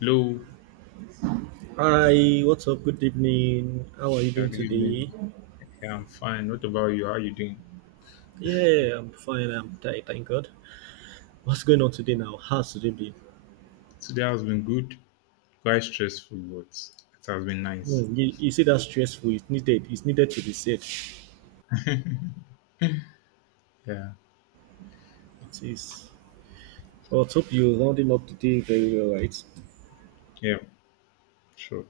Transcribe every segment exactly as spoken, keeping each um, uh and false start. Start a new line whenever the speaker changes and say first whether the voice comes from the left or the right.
left: Hello,
right: Hi, what's up? Good evening. How are you
left: yeah,
right: doing
left: good evening.
right: today?
left: Yeah, I'm fine. What about you? How are you doing?
right: Yeah, I'm fine. I'm tired, thank God. What's going on today now? How's today been?
left: Today has been good, quite stressful, but it has been nice.
right: Hmm, you, you see that stressful. It's needed. It's needed to be said.
left: Yeah,
right: It is. Well, let's hope you're rounding up the day very well, right?
left: yeah, sure.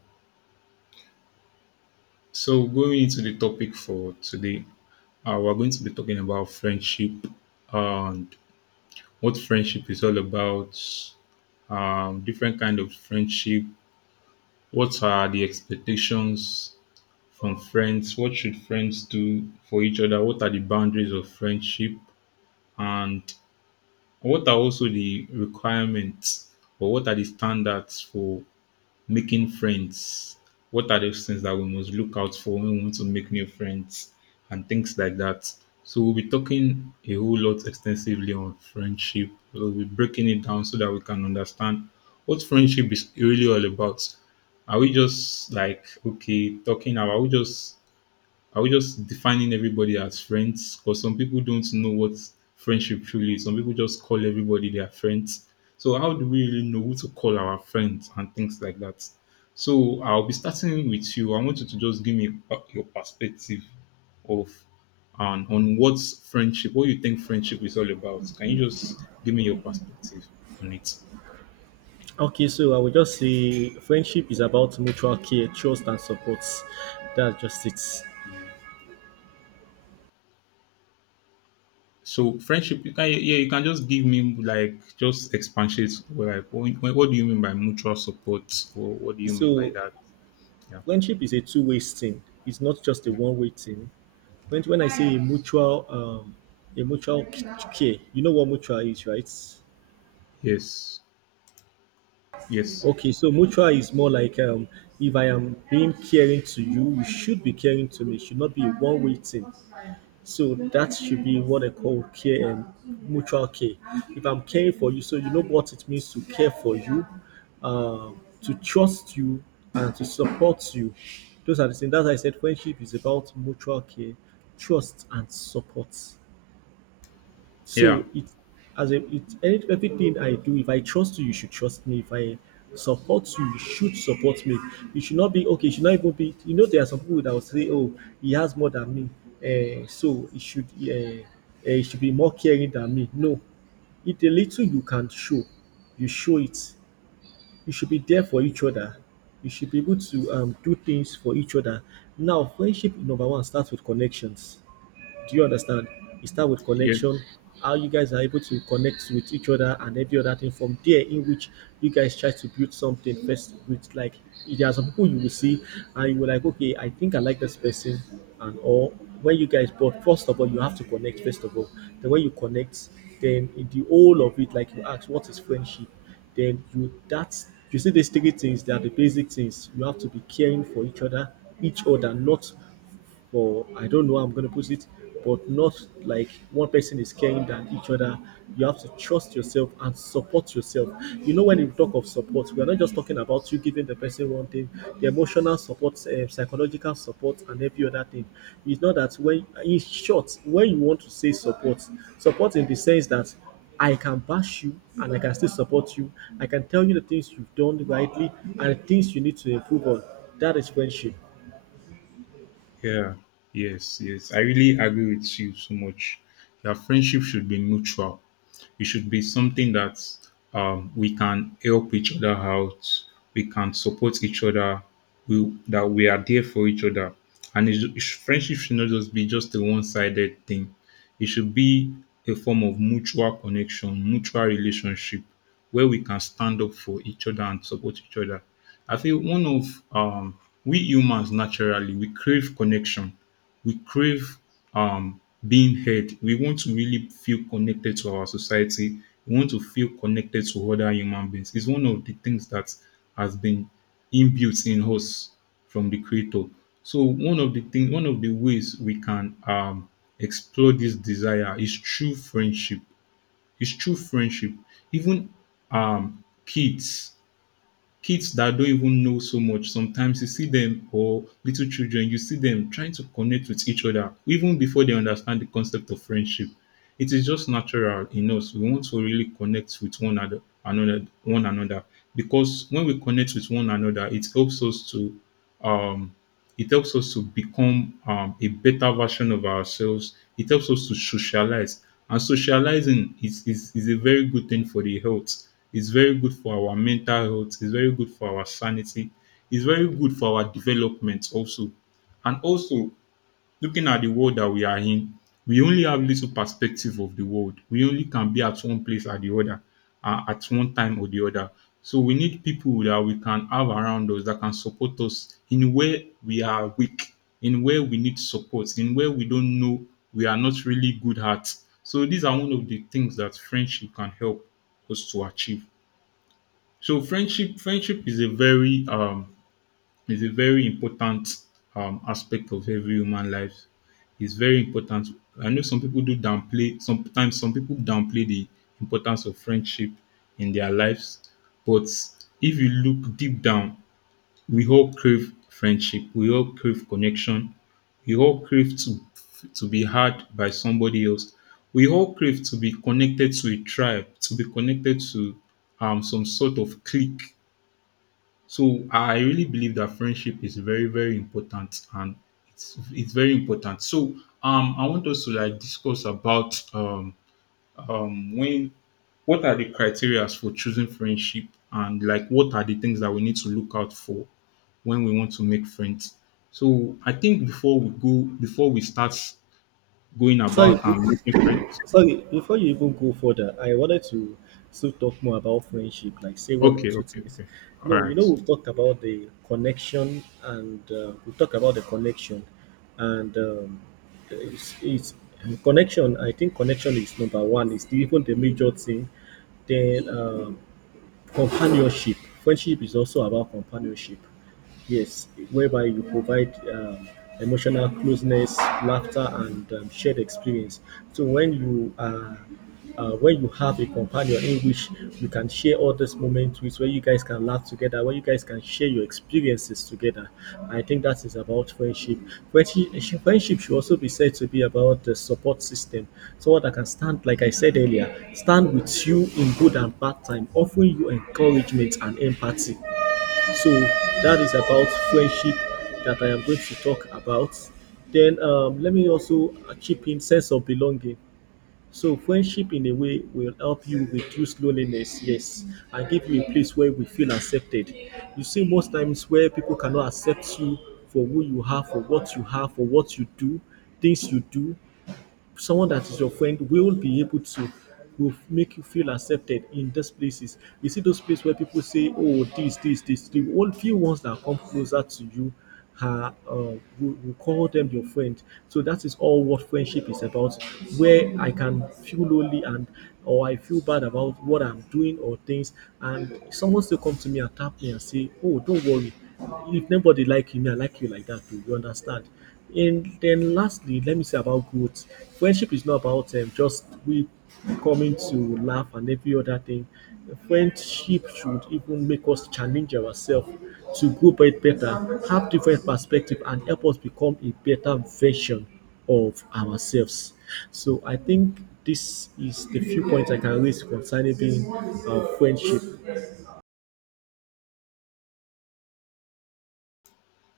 left: So going into the topic for today, uh, we're going to be talking about friendship and what friendship is all about, um, different kind of friendship. What are the expectations from friends? What should friends do for each other? What are the boundaries of friendship? And what are also the requirements or what are the standards for making friends? What are those things that we must look out for when we want to make new friends and things like that? So we'll be talking a whole lot extensively on friendship. We'll be breaking it down so that we can understand what friendship is really all about. Are we just like okay talking about? Are we just are we just defining everybody as friends? Because some people don't know what friendship truly is. Some people just call everybody their friends. So how do we really know who to call our friends and things like that? So I'll be starting with you. I want you to just give me uh, your perspective of and on what's friendship, what you think friendship is all about. Can you just give me your perspective on it?
right: Okay, so I will just say friendship is about mutual care, trust, and support. That's just it.
left: So friendship, you can yeah, you can just give me like just expatiate like what, what do you mean by mutual support or what do you mean by
right: So,
left: that? Yeah.
right: friendship is a two way thing, it's not just a one way thing. When when I say a mutual um a mutual c- care, you know what mutual is, right?
left: Yes. Yes.
right: Okay, so mutual is more like um if I am being caring to you, you should be caring to me. It should not be a one way thing. So that should be what I call care and mutual care. If I'm caring for you, so you know what it means to care for you, um, to trust you and to support you. Those are the things. That's why I said friendship is about mutual care, trust and support.
left: Yeah.
right: So it as a it any everything I do, if I trust you, you should trust me. If I support you, you should support me. You should not be okay, you should not even be you know there are some people that will say, "Oh, he has more than me. Uh, so he should uh, uh, he should be more caring than me." No. If the little you can show, you show it. You should be there for each other. You should be able to um, do things for each other. Now, friendship number one starts with connections, do you understand? It start with connection,
left: Yes.
right: how you guys are able to connect with each other and every other thing from there in which you guys try to build something first with like there are some people you will see and you will like, okay, I think I like this person and all when you guys but first of all you have to connect first of all. Then when you connect, then in the whole of it, like you ask what is friendship, then you that's you see these three things they are the basic things. You have to be caring for each other, each other, not or I don't know how I'm going to put it, but not like one person is caring than each other. You have to trust yourself and support yourself. You know, when we talk of support, we are not just talking about you giving the person one thing, the emotional support, uh, psychological support, and every other thing. It's not that when, in short, when you want to say support, support in the sense that I can bash you and I can still support you. I can tell you the things you've done rightly and the things you need to improve on. That is friendship.
left: Yeah. Yes. Yes, I really agree with you so much. Your friendship should be mutual. It should be something that um, we can help each other out, we can support each other, we, that we are there for each other, and it, it, should- friendship should not just be just a one-sided thing, it should be a form of mutual connection, mutual relationship where we can stand up for each other and support each other. I think one of um, we humans naturally we crave connection, we crave um, being heard. We want to really feel connected to our society. We want to feel connected to other human beings. It's one of the things that has been inbuilt in us from the creator. So one of the thing, one of the ways we can um, explore this desire is through friendship, it's true friendship. Even um, kids, kids that don't even know so much, sometimes you see them or little children, you see them trying to connect with each other even before they understand the concept of friendship. It is just natural in us. We want to really connect with one another, another one another because when we connect with one another, it helps us to um, it helps us to become um, a better version of ourselves. It helps us to socialize. And socializing is, is, is a very good thing for the health. It's very good for our mental health. It's very good for our sanity. It's very good for our development also. And also, looking at the world that we are in, we only have little perspective of the world. We only can be at one place or the other, uh, at one time or the other. So we need people that we can have around us that can support us in where we are weak, in where we need support, in where we don't know we are not really good at. So these are one of the things that friendship can help us to achieve. So friendship, friendship is a very um it's a very important um, aspect of every human life. It's very important. I know some people do downplay, sometimes some people downplay the importance of friendship in their lives. But if you look deep down, we all crave friendship, we all crave connection, we all crave to, to be heard by somebody else. We all crave to be connected to a tribe, to be connected to um, some sort of clique, so I really believe that friendship is very, very important and it's it's very important. So um I want us to like discuss about um um when what are the criteria for choosing friendship and like what are the things that we need to look out for when we want to make friends. So I think before we go before we start going about
right: Sorry,
left: and making friends.
right: sorry, before you even go further, I wanted to still talk more about friendship, like say one or
left: Okay,
right: two
left: okay,
right: things.
left: okay. All
right: No, you know,
left: right.
right: we've talked about the connection and uh, we've talked about the connection and um, it's, it's connection. I think connection is number one, it's even the major thing. Then um, companionship. Friendship is also about companionship. Yes, whereby you provide um, emotional closeness, laughter, and um, shared experience. So when you are uh, when you have a companion in which you can share all these moments with, where you guys can laugh together, where you guys can share your experiences together. I think that is about friendship. Friendship, friendship should also be said to be about the support system. Someone that can stand, like I said earlier, stand with you in good and bad time, offering you encouragement and empathy. So that is about friendship that I am going to talk about. Then um, let me also uh, chip in sense of belonging, so friendship in a way will help you reduce loneliness, yes, and give you a place where we feel accepted. You see, most times where people cannot accept you for who you are, for what you have, for what you do, things you do, someone that is your friend will be able to will make you feel accepted in those places. You see those places where people say, "Oh, this, this, this." The only few ones that come closer to you are uh, we, we call them your friend. So that is all what friendship is about. Where I can feel lonely and or I feel bad about what I'm doing or things, and someone still come to me and tap me and say, "Oh, don't worry. If nobody like you, me, I like you like that too." You understand? And then lastly, let me say about growth. Friendship is not about um, just we coming to laugh and every other thing. Friendship should even make us challenge ourselves to grow bet- better, have different perspective, and help us become a better version of ourselves. So I think this is the few points I can raise concerning being uh, friendship.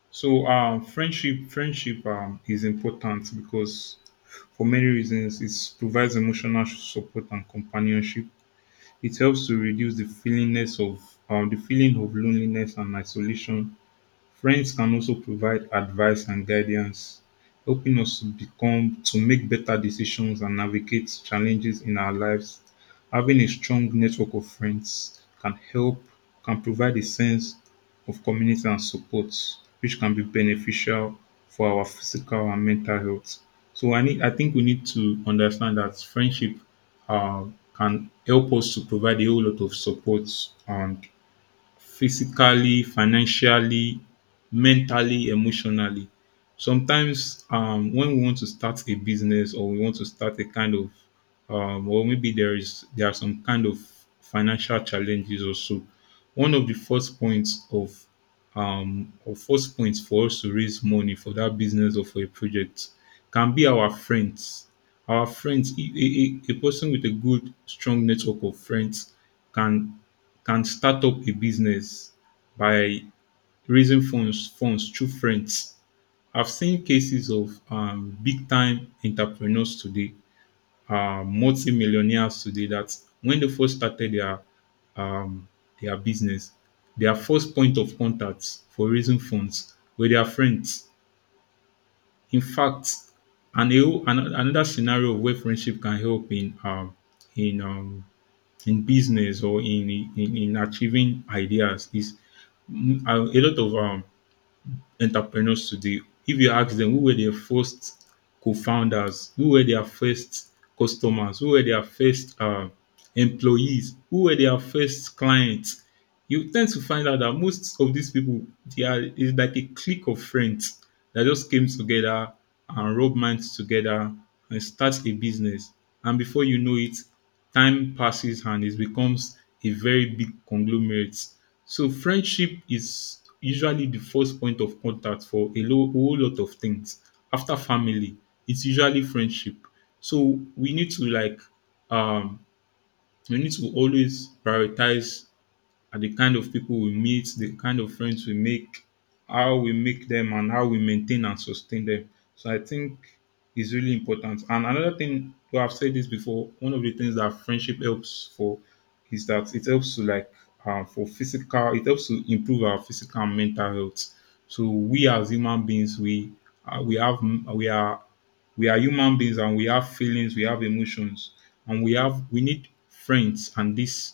left: So um, friendship, friendship um, is important because for many reasons it provides emotional support and companionship. It helps to reduce the feelingness of um, the feeling of loneliness and isolation. Friends can also provide advice and guidance, helping us to become to make better decisions and navigate challenges in our lives. Having a strong network of friends can help, can provide a sense of community and support, which can be beneficial for our physical and mental health. So I need I think we need to understand that friendship uh, can help us to provide a whole lot of support and physically, financially, mentally, emotionally. Sometimes um, when we want to start a business or we want to start a kind of um, or maybe there is there are some kind of financial challenges also. One of the first points of um, or first points for us to raise money for that business or for a project can be our friends. Our friends, a, a, a a person with a good, strong network of friends can can start up a business by raising funds funds through friends. I've seen cases of um, big time entrepreneurs today, uh, multi-millionaires today that when they first started their um, their business, their first point of contact for raising funds were their friends. In fact, and a whole- an- another scenario of where friendship can help in um, in um, in business or in, in in achieving ideas is Mm, uh, a lot of um, entrepreneurs today, if you ask them who were their first co-founders, who were their first customers, who were their first uh, employees, who were their first clients, you tend to find out that most of these people, they are is like a clique of friends that just came together and rub minds together and start a business. And before you know it, time passes and it becomes a very big conglomerate. So friendship is usually the first point of contact for a lo- whole lot of things. After family, it's usually friendship. So we need to like um we need to always prioritize are the kind of people we meet, the kind of friends we make, how we make them, and how we maintain and sustain them. So I think is really important. And another thing, well, I've said this before. One of the things that friendship helps for is that it helps to like uh, for physical, it helps to improve our physical and mental health. So we as human beings, we uh, we have, we are, we are human beings and we have feelings, we have emotions, and we have we need friends and this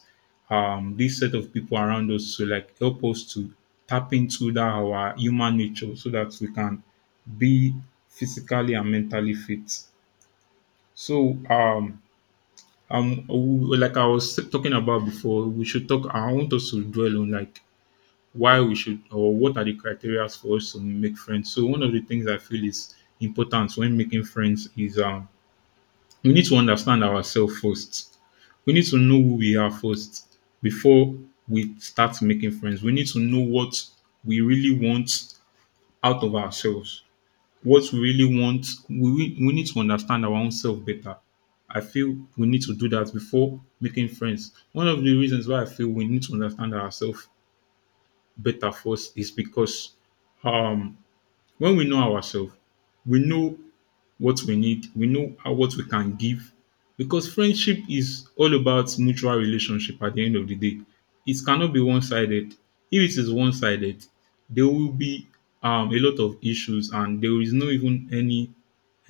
left: um this set of people around us to like help us to tap into that our human nature so that we can be physically and mentally fit. So um um we- like I was talking about before, we should talk I want us to dwell on like why we should or what are the criteria for us to make friends. So one of the things I feel is important when making friends is um we need to understand ourselves first. We need to know who we are first before we start making friends. We need to know what we really want out of ourselves. What we really want, we, we need to understand our own self better. I feel we need to do that before making friends. One of the reasons why I feel we need to understand ourselves better first is because um, when we know ourselves, we know what we need, we know how what we can give. Because friendship is all about mutual relationship at the end of the day. It cannot be one sided. If it is one sided, there will be um, a lot of issues and there is no even any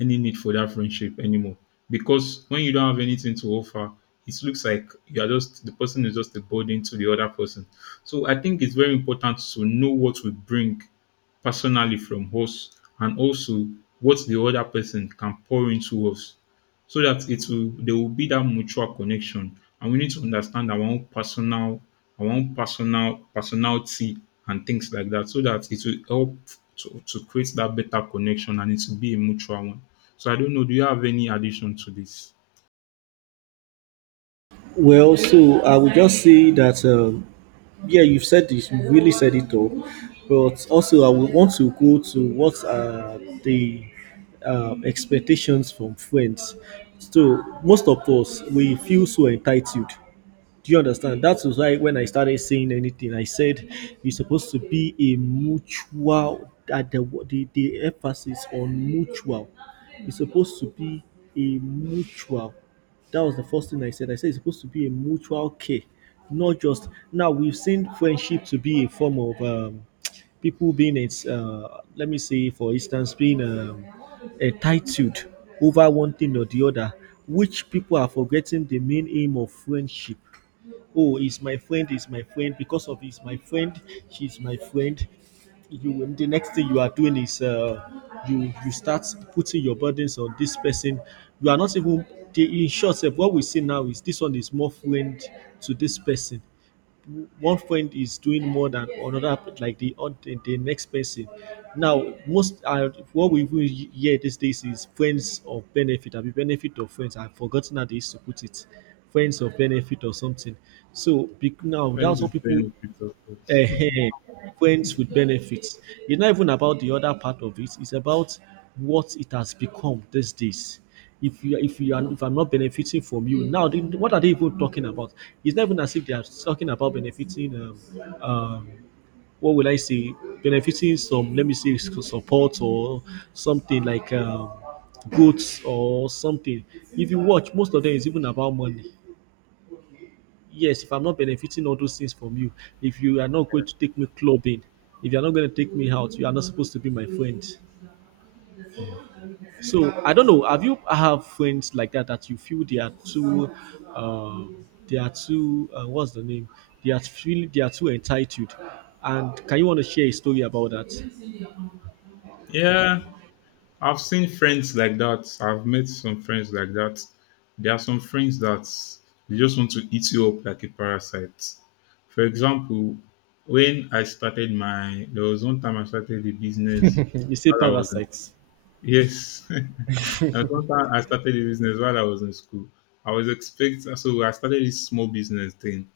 left: any need for that friendship anymore. Because when you don't have anything to offer, it looks like you are just the person is just a burden to the other person. So I think it's very important to know what we bring personally from us and also what the other person can pour into us so that it will there will be that mutual connection, and we need to understand our own personal, our own personal personality and things like that so that it will help to, to create that better connection and it will be a mutual one. So I don't know, do you have any addition to this?
right: Well, so I would just say that. Um, yeah, you've said this, you've really said it all. But also, I would want to go to what are the um, expectations from friends. So, most of us, we feel so entitled. Do you understand? That was why when I started saying anything, I said it's supposed to be a mutual. That the the, the emphasis on mutual. It's supposed to be a mutual. That was the first thing I said. I said it's supposed to be a mutual care, not just. Now we've seen friendship to be a form of um, people being it's. Uh, let me say, for instance, being um, entitled over one thing or the other, which people are forgetting the main aim of friendship. Oh, he's my friend, he's my friend because of he's my friend, she's my friend, you the next thing you are doing is uh, you you start putting your burdens on this person, you are not even the in short sef what we see now is this one is more friend to this person, one friend is doing more than another like the oth- the the next person. Now most uh, what we even he- hear these days is friends of benefit abi benefit of friends, I have forgotten how they used to put it, friends of benefit or something. So be- now
left: Friends
right: that's
left: is
right: what people.
left: benefit of- it.
right: Ehen, friends with benefits. It's not even about the other part of it. It's about what it has become these days. If you if you are if I'm not benefiting from you now, then what are they even talking about? It's not even as if they are talking about benefiting. Um, um, what will I say? Benefiting some, let me say, s- support or something like um, goods or something. If you watch, most of them is even about money. Yes, if I'm not benefiting all those things from you, if you are not going to take me clubbing, if you're not going to take me out, you are not supposed to be my friend. So I don't know. Have you have friends like that that you feel they are too, um, they are too, uh, what's the name? They are feel they are too entitled. And can you want to share a story about that?
left: Yeah, I've seen friends like that. I've met some friends like that. There are some friends that they just want to eat you up like a parasite. For example, when I started my, there was one time I started a business
right: You say
left: while I was in,
right: parasites.
left: yes, there was one time I started a business while I was in school. I was expecting, so I started this small business thing.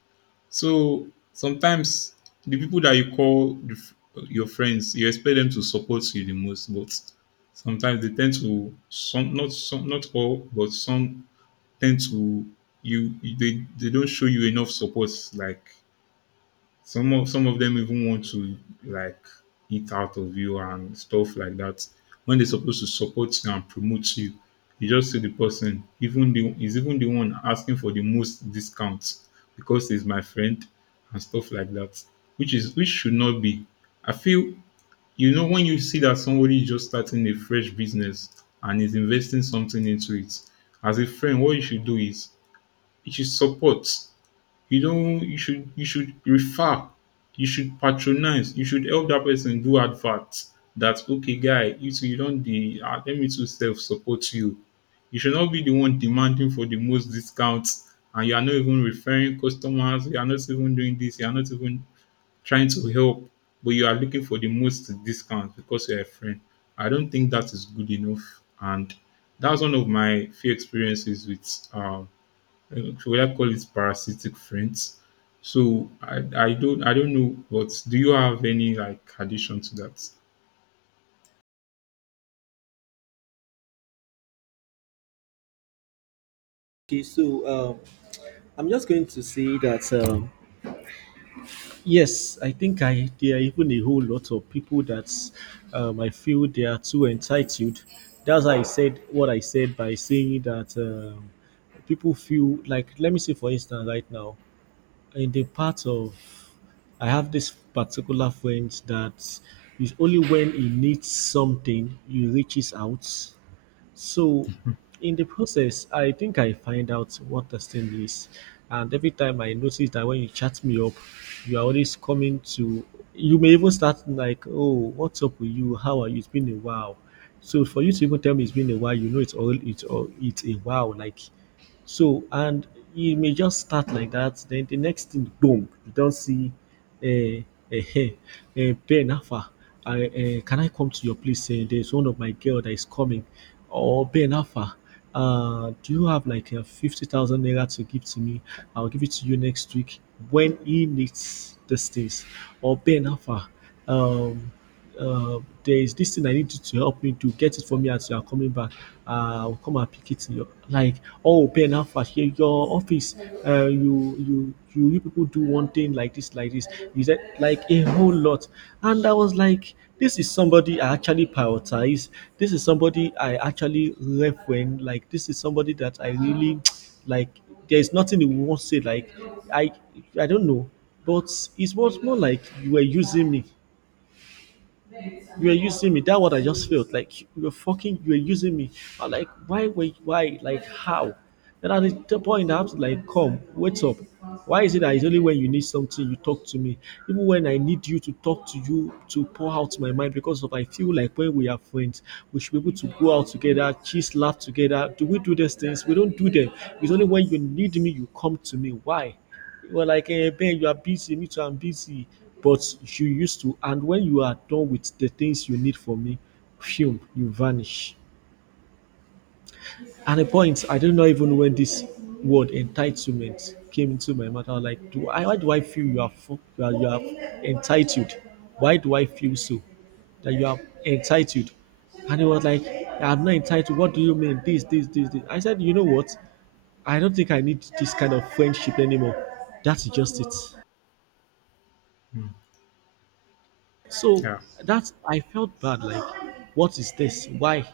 left: So sometimes the people that you call the, f- your friends, you expect them to support you the most, but sometimes they tend to some not some not all, but some tend to you they they don't show you enough support like some of some of them even want to like eat out of you and stuff like that. When they're supposed to support you and promote you, you just see the person even the is even the one asking for the most discount because he's my friend and stuff like that. Which is which should not be. I feel you know when you see that somebody is just starting a fresh business and is investing something into it, as a friend, what you should do is you should support you don't you should you should refer, you should patronize, you should help that person do adverts. That okay guy you too you don dey um let me to self support you. You should not be the one demanding for the most discounts, and you are not even referring customers, you are not even doing this. You are not even trying to help but you are looking for the most discount because you are a friend. I don't think that is good enough and that's one of my few experiences with um uh, should I call it parasitic friends? So I, I don't I don't know, but do you have any like addition to that?
right: Okay, so um, I'm just going to say that. Um, Yes, I think I there are even a whole lot of people that um, I feel they are too entitled. That's why I said what I said by saying that um, people feel like, let me say for instance, right now, in the part of, I have this particular friend that is only when he needs something, he reaches out, so, in the process, I think I find out what testing is. And every time I notice that when you chat me up, you are always coming to, you may even start like, oh, what's up with you? How are you? It's been a while. So, for you to even tell me it's been a while, you know it's all, it's all, it's a while. Like, so, and you may just start like that. Then the next thing, boom, you don't see a uh, Ben Alpha. I, uh, can I come to your place? Eh, there's one of my girl that is coming. Or Ben Alpha, uh, do you have like a fifty thousand naira to give to me? I'll give it to you next week when he needs the things. Or Ben Alpha, um, uh, there is this thing I need you to help me do. Get it for me as you are coming back. Uh, I'll come and pick it. In your, like, oh, Ben, how fast? Here, your office. Uh, you, you, you, you people do one thing like this, like this. Is that like a whole lot? And I was like, this is somebody I actually prioritize. This is somebody I actually left when, like, this is somebody that I really, like. There is nothing you won't say. Like, I, I don't know, but it was more like you were using me you were using me. That what I just felt like you were fucking, you were using me. I'm like, why, why, why, like how? Then at the point I have to like, come, wait up. Why is it that it's only when you need something you talk to me? Even when I need you to talk to you to pour out my mind because of I feel like when we are friends, we should be able to go out together, cheese, laugh together. Do we do these things? We don't do them. It's only when you need me you come to me. Why? You were like, eh, Ben, you are busy. Me too, I'm busy. But you used to, and when you are done with the things you need from me, phew, you vanish. And the point, I don't know even when this word entitlement came into my mind. I was like, do I, why do I feel you are, fu- you are, you are entitled? Why do I feel so? That you are entitled? And he was like, I'm not entitled. What do you mean? This, this, this, this. I said, you know what? I don't think I need this kind of friendship anymore. That's just it.
left: Mm.
right: So
left: Yeah,
right: that's I felt bad. Like, what is this? Why?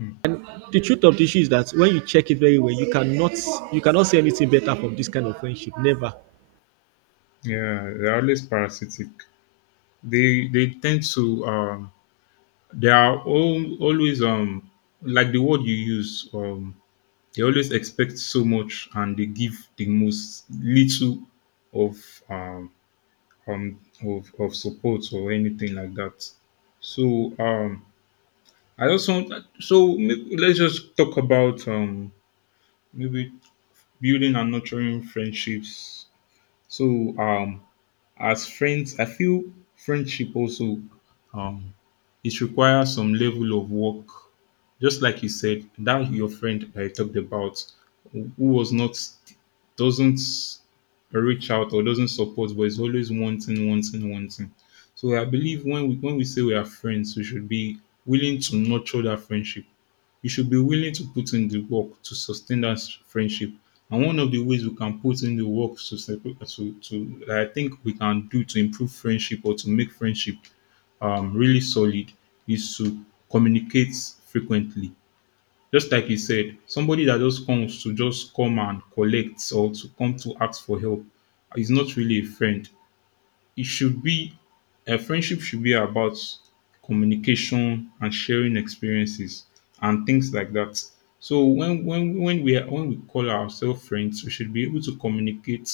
left: mm.
right: The truth of the issue is that when you check it very well, you cannot you cannot see anything better from this kind of friendship. Never.
left: Yeah, they're always parasitic. They they tend to um they are all, always um like the word you use um they always expect so much and they give the most little of um um of, of support or anything like that. So um I just want so may- let's just talk about um maybe building and nurturing friendships. So um as friends, I feel friendship also um it requires some level of work. Just like you said, that your friend that you talked about who who was not doesn't reach out or doesn't support but is always wanting, wanting, wanting. So I believe when we when we say we are friends, we should be willing to nurture that friendship you should be willing to put in the work to sustain that friendship. And one of the ways we can put in the work to, sepa- to, to that I think we can do to improve friendship or to make friendship um, really solid is to communicate frequently. Just like you said, somebody that just comes to just come and collect or to come to ask for help is not really a friend it should be a friendship should be about communication and sharing experiences and things like that. So when when when we are, when we call ourselves friends, we should be able to communicate,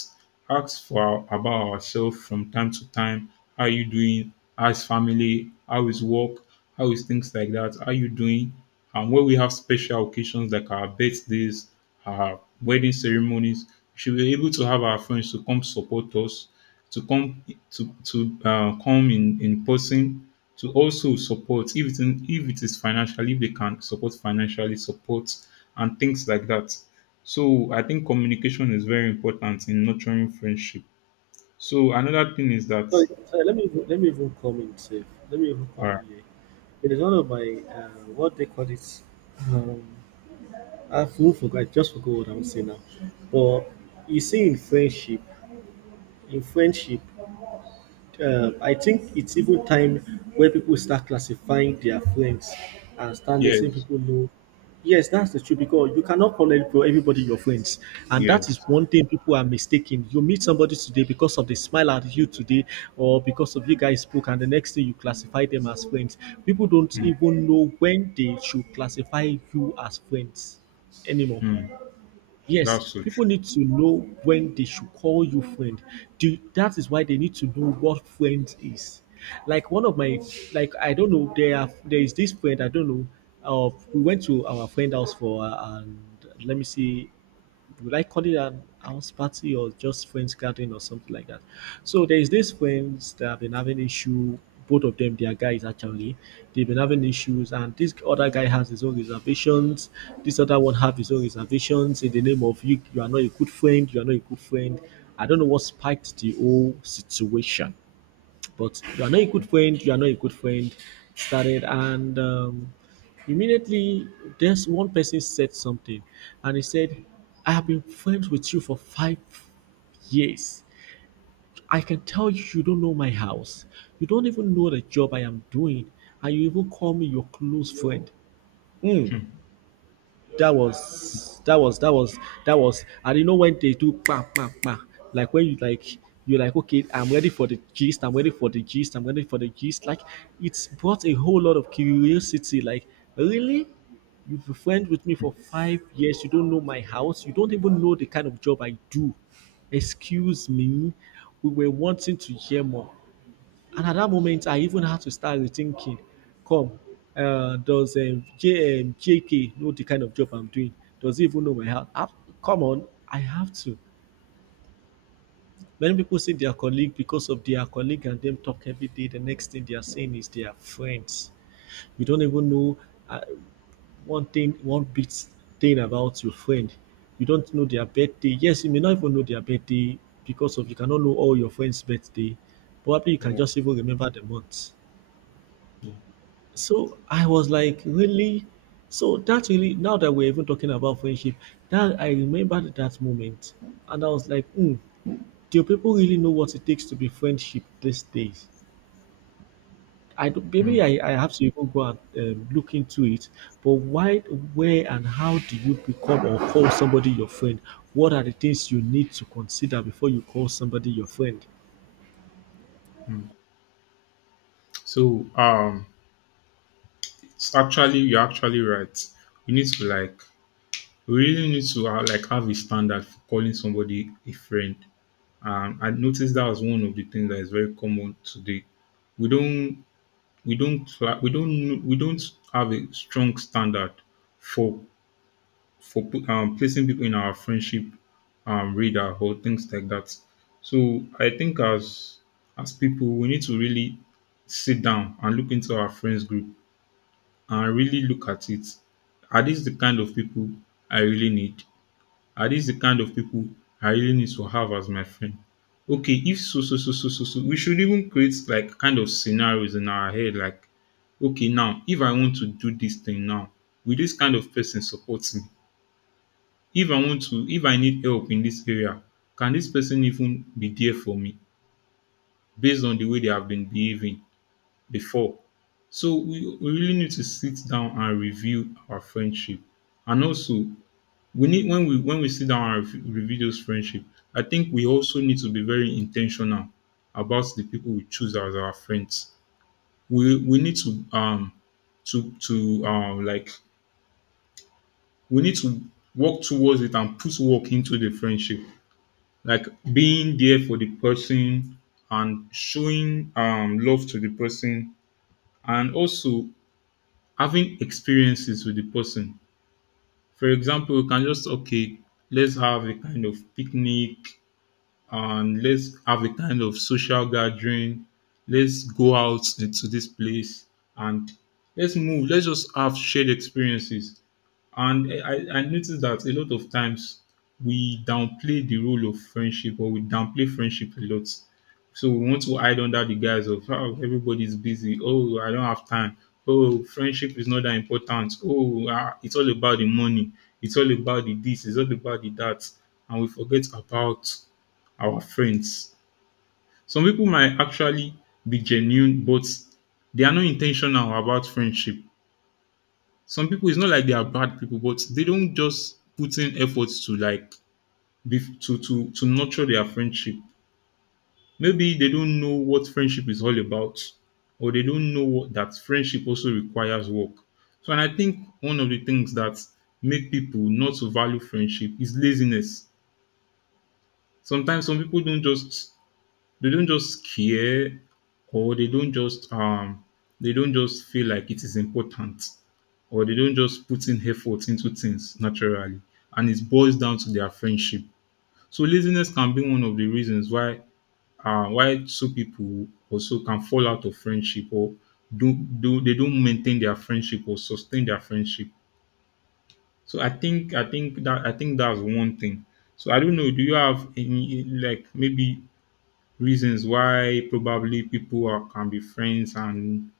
left: ask for our- about ourselves from time to time. How are you doing? How's family? How is work? How is things like that? How are you doing? And when we have special occasions like our birthdays, our wedding ceremonies, we should be able to have our friends to come support us to come to to uh, come in in person to also support if it, if it is financially if they can support financially support and things like that so I think communication is very important in nurturing friendship so another thing is that
right: Sorry, sorry, let me even- let me even come in safe. Let me even
left: all
right: come
left: right.
right: in here. It is one of my uh, what they call it. Um, I forgot. I just forgot what I'm saying now. But you see, in friendship, in friendship, um, I think it's even time where people start classifying their friends and start letting
left: Yes.
right: people know. Yes, that's the truth because you cannot call every- everybody your friends. And that is
left: Yes.
right: one thing people are mistaken. You meet somebody today because of the smile at you today, or because of you guys spoke, and the next thing you classify them as friends. People don't even know when they should classify you as friends anymore.
left: Mhm.
right: Yes,
left: That's so true.
right: people need to know when they should call you friend. Do, that is why they need to know what friend is. Like one of my, like I don't know, there are there is this friend I don't know. Uh, we went to our friend house for uh, and let me see, would I call it an house party or just friends gathering or something like that? So there is this friends that have been having issue. Both of them, they are guys actually. They've been having issues, and this other guy has his own reservations. This other one have his own reservations in the name of you. You are not a good friend. You are not a good friend. I don't know what spiked the whole situation, but you are not a good friend, you are not a good friend started and um, immediately there's one person said something, and he said I have been friends with you for five years. I can tell you you don't know my house. You don't even know the job I am doing, and you even call me your close friend. Hmm,
left: Hmm.
right: that was that was that was that was, and you know when they do pa pa pa. Like when you like, you're like, okay, I'm ready for the gist I'm ready for the gist I'm ready for the gist. Like, it's brought a whole lot of curiosity. Like, really, you've been friends with me for five years, you don't know my house, you don't even know the kind of job I do. Excuse me, we were wanting to hear more. And at that moment, I even had to start rethinking. Come, uh, does um, J, um, J K know the kind of job I'm doing? Does he even know my health? Ah, come on, I have to. Many people see their colleague because of their colleague and them talk every day. The next thing they are saying is they are friends. You don't even know uh, one thing, one bit thing about your friend. You don't know their birthday. Yes, you may not even know their birthday because of you cannot know all your friends' birthday. Probably you can
left: Yeah,
right: just even remember the month.
left: yeah.
right: So I was like, really? So that really, now that we're even talking about friendship, that I remembered that moment. And I was like, hmm, do people really know what it takes to be friendship these days? I don't,
left: Hmm.
right: maybe I, I have to even go and um, look into it. But why, where, and how do you become or call somebody your friend? What are the things you need to consider before you call somebody your friend?
left: So um it's actually you're actually right we need to like we really need to have, like have a standard for calling somebody a friend. Um, I noticed that was one of the things that is very common today. We don't we don't fla- we don't we don't have a strong standard for for pu- um, placing people in our friendship um, radar or things like that. So I think as as people we need to really sit down and look into our friends group and really look at it. Are these the kind of people I really need? Are these the kind of people I really need to have as my friend? Okay, if so, so, so, so, so, so, we should even create like kind of scenarios in our head like, okay, now, if I want to do this thing now, will this kind of person support me? If I want to, if I need help in this area, can this person even be there for me based on the way they have been behaving before? So we, we really need to sit down and review our friendship. And also, we need when we when we sit down and rev- review those friendship I think we also need to be very intentional about the people we choose as our friends we we need to um to to um like we need to work towards it and put work into the friendship like being there for the person and showing um love to the person and also having experiences with the person for example we can just okay let's have a kind of picnic and let's have a kind of social gathering. Let's go out into this place and let's move. Let's just have shared experiences. And I, I I noticed that a lot of times we downplay the role of friendship or we downplay friendship a lot. So we want to hide under the guise of how everybody's busy. Oh, I don't have time. Oh, friendship is not that important. Oh, ah, it's all about the money. It's all about the this. It's all about the that. And we forget about our friends. Some people might actually be genuine, but they are not intentional about friendship. Some people, it's not like they are bad people, but they don't just put in efforts to like be, to to to nurture their friendship. Maybe they don't know what friendship is all about or they don't know what, that friendship also requires work. So, and I think one of the things that make people not to value friendship is laziness. Sometimes some people don't just they don't just care or they don't just um they don't just feel like it is important or they don't just put in effort into things naturally and it boils down to their friendship. So laziness can be one of the reasons why uh, why two people also can fall out of friendship or do do they don't maintain their friendship or sustain their friendship. So I think I think that I think that's one thing. So I don't know. Do you have any like maybe reasons why probably people are, can be friends and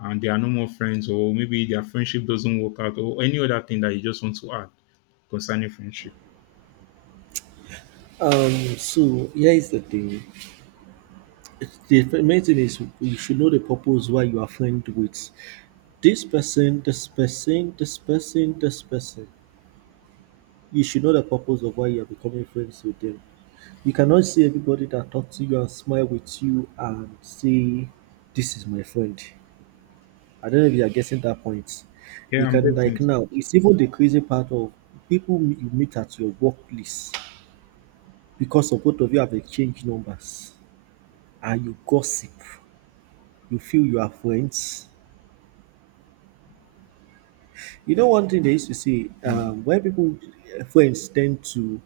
left: and they are no more friends, or maybe their friendship doesn't work out, or any other thing that you just want to add concerning friendship?
right: Um, so here is the thing. It's- The main thing is you should know the purpose why you are friend with this person, this person, this person, this person. You should know the purpose of why you are becoming friends with them. You cannot see everybody that talks to you and smile with you and say, this is my friend. I don't know if you are getting that point.
left: Yeah,
right: You
left: I'm
right: can
left: getting.
right: like
left: It.
right: now, it's even the crazy part of people m- you meet at your workplace because of both of you have exchanged numbers and you gossip. You feel you are friends. You know one thing they used to say,
left: Hmm.
right: um, when people eh, friends tend to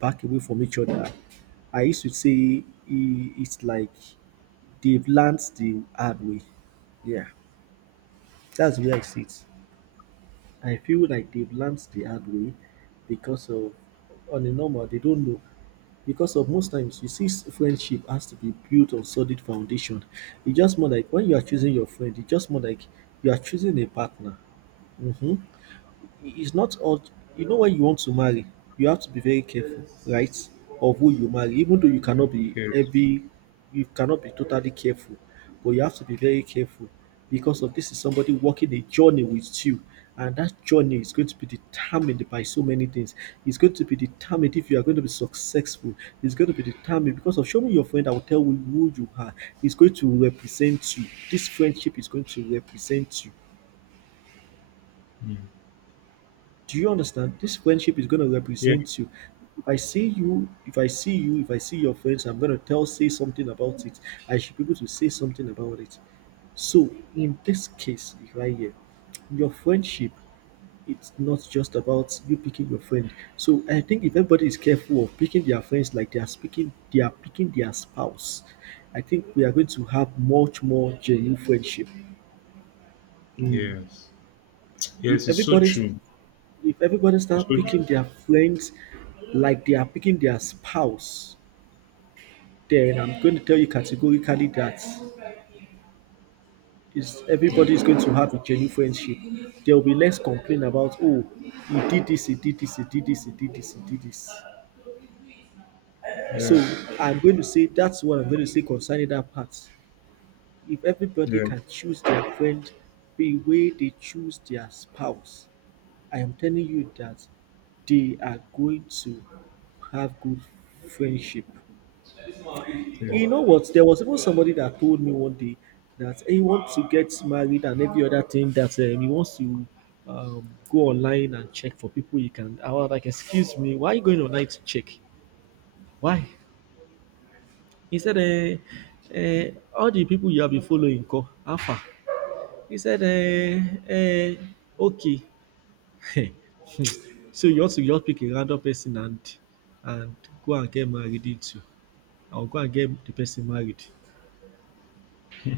right: back away from each other. I used to say i- it's like they've learned the hard way. Yeah, that's where I sit. I feel like they've learned the hard way because of, on a normal, they don't know. Because of most times, you see, s- friendship has to be built on solid foundation. It's just more like when you are choosing your friend, it's just more like you are choosing a partner. Hmm, it's not all, you know, when you want to marry you have to be very careful, right, of who you marry, even though you cannot be
left: Yes.
right: every, you cannot be totally careful, but you have to be very careful, because of this is somebody walking a journey with you, and that journey is going to be determined by so many things. It's going to be determined if you are going to be successful. It's going to be determined because of show me your friend I will tell you who you are. It's going to represent you. This friendship is going to represent you.
left: Hmm.
right: Do you understand? This friendship is gonna
left: Yeah.
right: represent you. If I see you, if I see you, if I see your friends, I'm gonna tell say something about it. I should be able to say something about it. So in this case right here, your friendship, it's not just about you picking your friend. So I think if everybody is careful of picking their friends like they are speaking they are picking their spouse, I think we are going to have much more genuine friendship.
left: Yes. Yes.
right: If
left: It's so
right: everybody's
left: true.
right: if everybody
left: It's
right: start
left: so true.
right: picking their friends like they are picking their spouse, then I'm going to tell you categorically that is
left: Yeah,
right: everybody is going to have a genuine friendship. There will be less complaint about oh he did this, he did this, he did this, he did this, he did this. So
left: yeah,
right: I'm going to say that's what I'm going to say concerning that part. If everybody
left: yeah,
right: can choose their friend the way they choose their spouse, I am telling you that they are going to have good friendship.
left: yeah.
right: You know what? There was even somebody that told me one day that he wants to get married and every other thing, that um, he wants to um, go online and check for people he can. I was like, excuse me, why are you going online to check? Why? He said, uh, uh, all the people you have been following, call Alpha. He said, uh, uh, okay. So you also just pick a random person and and go and get married into, or go and get the person married.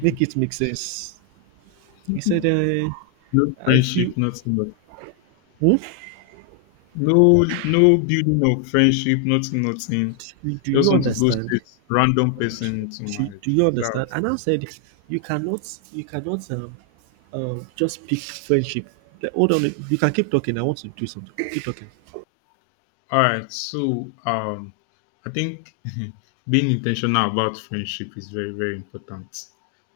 right: Make it make sense. He said, uh,
left: No
right: I feel.
left: friendship, nothing. But-
right: Hmm?
left: no, no building of friendship, nothing, nothing.
right: Do do
left: Just
right: you
left: want to go
right: understand?
left: straight random person to
right: Do, do
left: marriage.
right: you
left: That
right: understand?
left: was
right: And I said, you cannot, you cannot um, um, just pick friendship. Like, hold on, you can keep talking. I want to do something. Keep talking.
left: all right. So, um, I think being intentional about friendship is very, very important.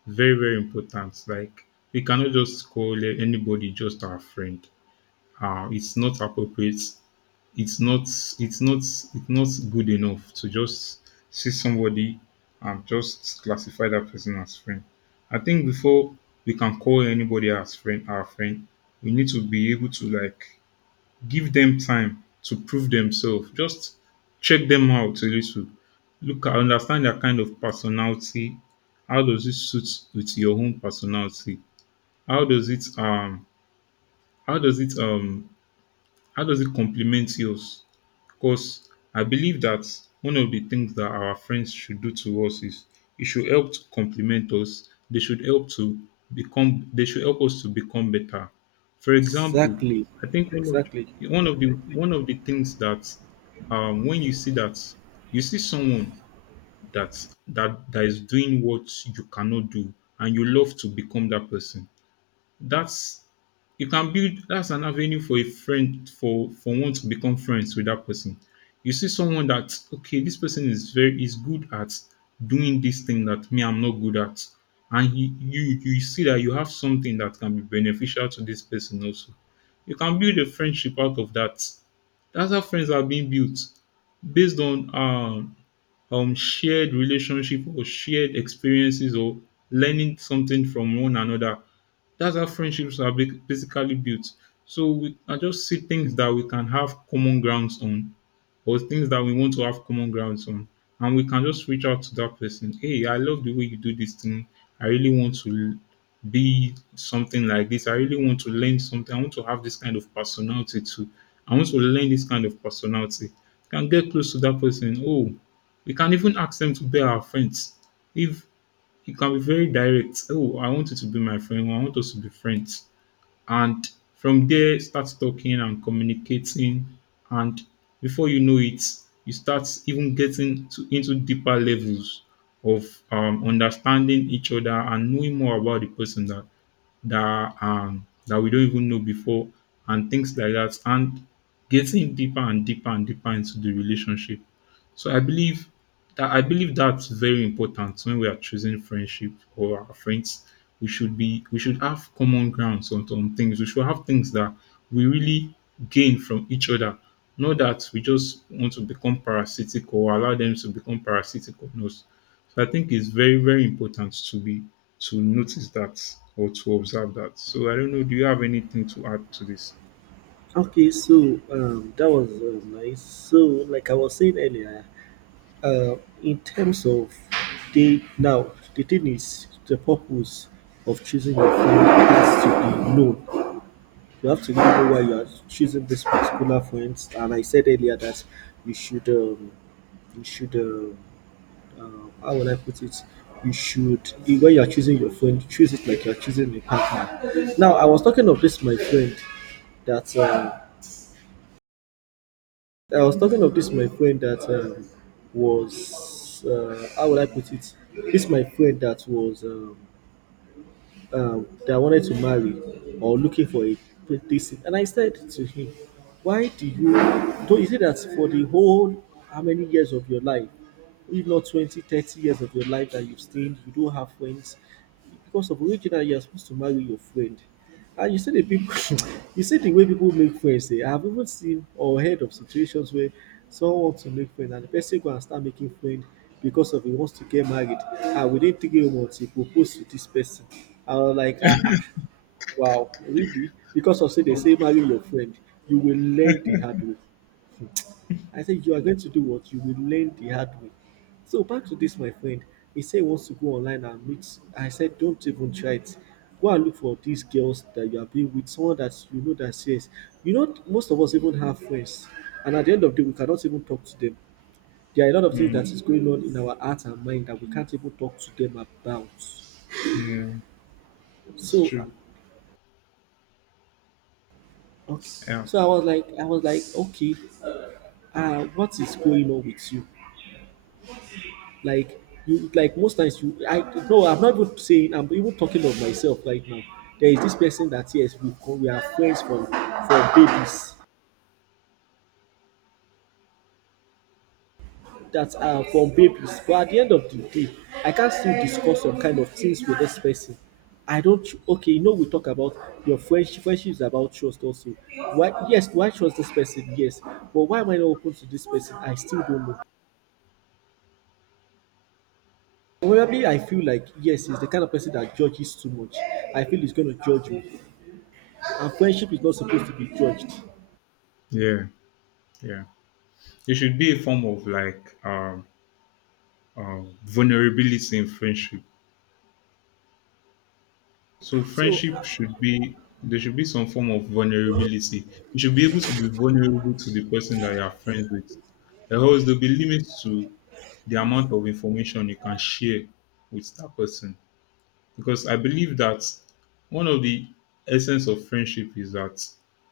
left: Very, very important. Like we cannot just call anybody just our friend. Uh, it's not appropriate. It's not it's not it's not good enough to just see somebody and just classify that person as friend. I think before we can call anybody as friend our friend, we need to be able to like give them time to prove themselves. Just check them out a little. Look at understand their kind of personality. How does it suit with your own personality? How does it um how does it um how does it complement yours? Because I believe that one of the things that our friends should do to us is it should help to complement us. They should help to become. They should help us to become better. For example,
right: Exactly,
left: I think one
right: exactly.
left: of one of the one of the things that um, when you see that you see someone that that that is doing what you cannot do, and you love to become that person. That's you can build that's an avenue for a friend for for one to become friends with that person. You see someone that, okay, this person is very is good at doing this thing that me I'm not good at. And he, you you see that you have something that can be beneficial to this person also. You can build a friendship out of that. That's how friends are being built, based on um um, shared relationship or shared experiences or learning something from one another. That's how friendships are ba- basically built. So we are just see things that we can have common grounds on, or things that we want to have common grounds on. And we can just reach out to that person. Hey, I love the way you do this thing. I really want to be something like this. I really want to learn something. I want to have this kind of personality too. I want to learn this kind of personality. You can get close to that person. Oh, we can even ask them to be our friends. If you can be very direct, oh, I want you to be my friend. I want us to be friends, and from there start talking and communicating, and before you know it you start even getting to, into deeper levels of um, understanding each other and knowing more about the person that that um that we don't even know before, and things like that, and getting deeper and deeper and deeper into the relationship. So I believe that I believe that's very important when we are choosing friendship or our friends. We should be we should have common grounds on, on things. We should have things that we really gain from each other. Not that we just want to become parasitic or allow them to become parasitic on us. So I think it's very, very important to be to notice that, or to observe that. So I don't know, do you have anything to add to this?
right: Okay, so um, that was uh, nice. So, like I was saying earlier, uh, in terms of date now, the thing is the purpose of choosing your friend has to be known. You have to really know why you are choosing this particular friends. And I said earlier that you should, um, you should, uh, um how would I put it? You should i- when you are choosing your friend, choose it like you are choosing a partner. Now, I was talking of this my friend that um, I was talking of this my friend that um, was uh, how would I put it? This my friend that was um, um, that I wanted to marry or looking for a decent. And I said to him, why do you do is it that for the whole how many years of your life, if not twenty, thirty years of your life that you've stayed, you don't have friends, because of original you are supposed to marry your friend. And you see the people, you see the way people make friends. Eh? I have even seen or heard of situations where someone wants to make friends and the person go and start making friends because of he wants to get married. And within three months, he proposed to this person. I was like, ah, ah wow, really? Because of say they
left: Oh,
right: say marry your friend, you will learn the hard way. I said, you are going to do what? You will learn the hard way. So back to this, my friend. He said he wants to go online and meet. I said, don't even try it. Go and look for these girls that you are being with, someone that you know that says, you know, most of us even have friends. And at the end of the day, we cannot even talk to them. There are a lot of things
left: mm,
right: that is going on in our heart and mind that we can't even talk to them about.
left: yeah, it's
right: So uh,
left: true.
right: okay.
left: Yeah.
right: So I was like I was like, okay, uh what is going on with you? like you like most times you i no I'm not even saying, I'm even talking of myself right now. There is this person that, yes, we co- we are friends from from babies, that are from babies, but at the end of the day I can still discuss some kind of things with this person. I don't, okay, you know, we talk about your friendship friendship is about trust also. Why? Yes, why trust this person? Yes, but why am I not open to this person? I still don't know. Probably I feel like, yes, he's the kind of person that judges too much. I feel he's gonna judge me. And friendship is not supposed to be judged.
left: Yeah. Yeah. It should be a form of like um, um, vulnerability in friendship. So
right: So,
left: friendship should be there should be some form of vulnerability. You should be able to be vulnerable to the person that you are friends with. Or else there'll be limits to the amount of information you can share with that person. Because I believe that one of the essence of friendship is that,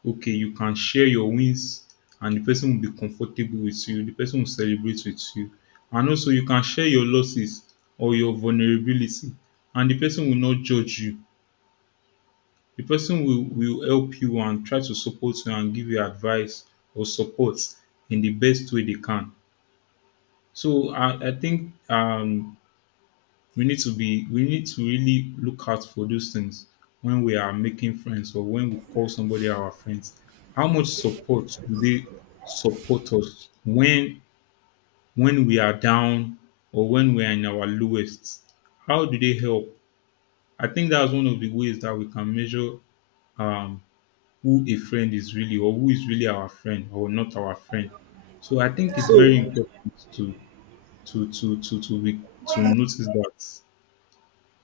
left: okay, you can share your wins and the person will be comfortable with you, the person will celebrate with you. And also you can share your losses or your vulnerability and the person will not judge you. The person will, will help you and try to support you and give you advice or support in the best way they can. So I, I think um we need to be we need to really look out for those things when we are making friends or when we call somebody our friends. How much support do they support us when when we are down or when we are in our lowest, how do they help? I think that's one of the ways that we can measure um who a friend is really, or who is really our friend or not our friend. So I think it's very
right: so
left: important to to to to to be to notice that.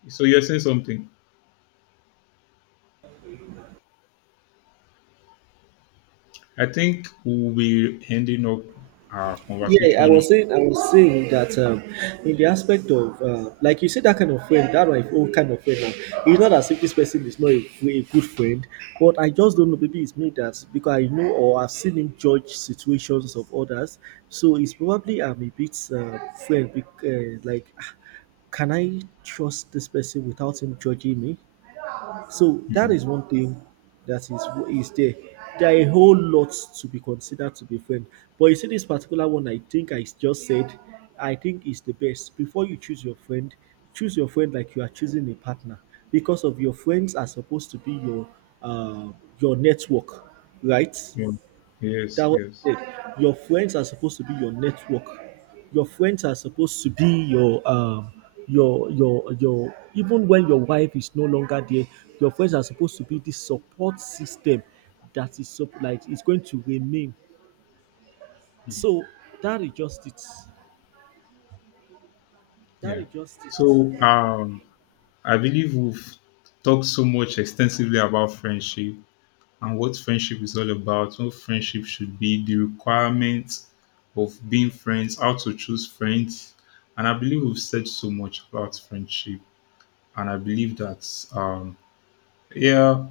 left: So you're saying something, I think we'll be ending up our
right: yeah, I
left: conversation.
right: was saying, I was saying that um, in the aspect of uh, like you said, that kind of friend, that my own kind of friend. Now, it's not as if this person is not a, a good friend, but I just don't know. Maybe it's me that, because I know or I've seen him judge situations of others, so it's probably I'm a bit uh, friend, bec- uh, like, ah, can I trust this person without him judging me? So that
left: Mm,
right: is one thing that is is there. There are a whole lot to be considered to be friend. But you see, this particular one, I think I just said, I think is the best. Before you choose your friend, choose your friend like you are choosing a partner, because of your friends are supposed to be your uh, your network, right?
left: yeah. Yes,
right: That what
left: yes.
right: I said. Your friends are supposed to be your network. Your friends are supposed to be your um your your your even when your wife is no longer there, your friends are supposed to be the support system that is sup- like is going to remain.
left: Mm.
right: So that is just it. That
left: Yeah.
right: is just
left: So
right: it.
left: um, I believe we've talked so much extensively about friendship and what friendship is all about, what friendship should be, the requirements of being friends, how to choose friends. And I believe we've said so much about friendship. And I believe that, um, yeah,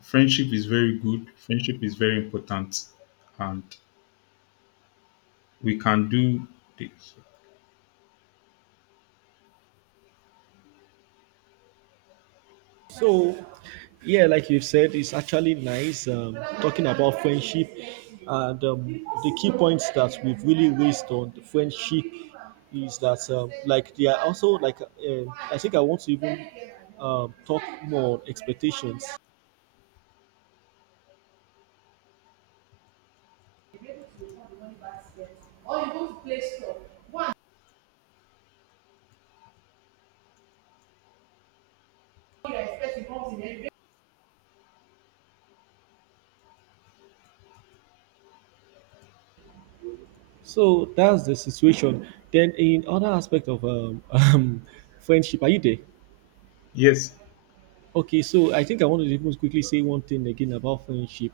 left: friendship is very good, friendship is very important. And we can do this.
right: So, yeah, like you said, it's actually nice um, talking about friendship, and um, the key points that we've really raised on the friendship is that, um, like, they are also like uh, I think I want to even um, talk more on expectations. So that's the situation. Then in other aspect of um, um, friendship, are you there?
left: Yes,
right: Okay, so I think I want to even quickly say one thing again about friendship.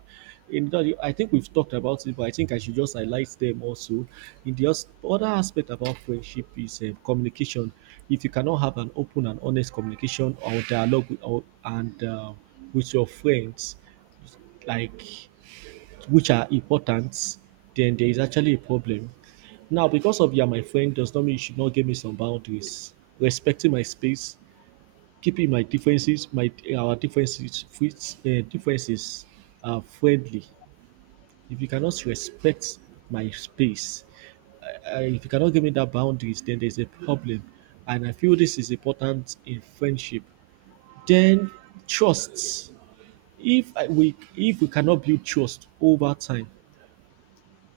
right: In that, I think we've talked about it, but I think I should just highlight them also. In the os- other aspect about friendship is uh, communication. If you cannot have an open and honest communication or dialogue with or, and uh, with your friends, like, which are important, then there is actually a problem. Now, because of you're my friend does not mean you should not give me some boundaries. Respecting my space, keeping my differences my our differences with uh, differences are friendly. If you cannot respect my space, uh, uh, if you cannot give me that boundaries, then there's a problem. And I feel this is important in friendship. Then, trust. If I, we if we cannot build trust over time,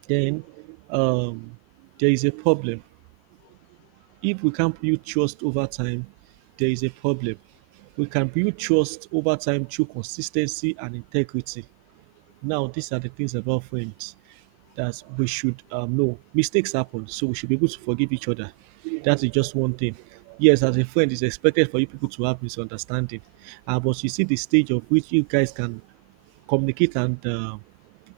right: then, um, there is a problem. If we can't build trust over time, there is a problem. We can build trust over time through consistency and integrity. Now, these are the things about friends that we should, um, know mistakes happen, so we should be able to forgive each other. That is just one thing. Yes, as a friend, it's expected for you people to have misunderstanding, uh, but you see the stage of which you guys can communicate and uh,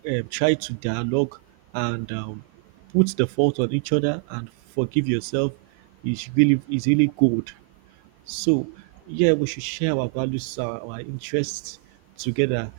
right: uh, try to dialogue and um, put the fault on each other and forgive yourself is really is really good. So, yeah, we should share our values, our, our interests together.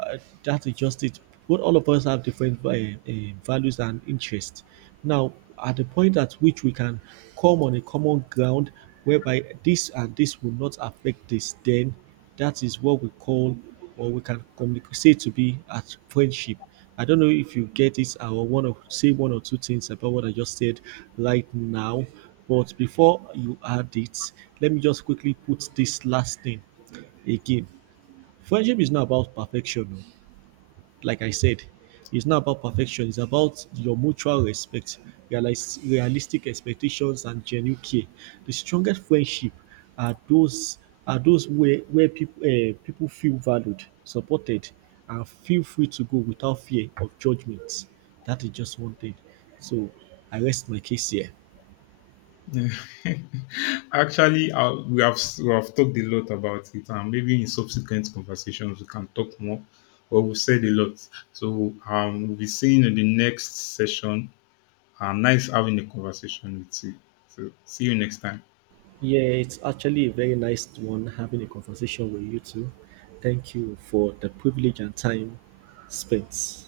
right: Uh, that is just it. But all of us have different uh, uh, values and interests. Now, at the point at which we can come on a common ground whereby this and this will not affect this, then that is what we call or we can communicate say to be at friendship. I don't know if you get it. I will want to say one or two things about what I just said right now. But before you add it, let me just quickly put this last thing again. Friendship is not about perfection. Oh, like I said, it's not about perfection. It's about your mutual respect, realize, realistic expectations, and genuine care. The strongest friendship are those are those where where people uh, people feel valued, supported, and feel free to go without fear of judgment. That is just one thing. So I rest my case here.
left: actually, uh, we have we have talked a lot about it, and maybe in subsequent conversations we can talk more. But we said a lot, so um, we'll be seeing you in the next session. Uh, nice having a conversation with you. So see you next time.
right: Yeah, it's actually a very nice one having a conversation with you two. Thank you for the privilege and time spent.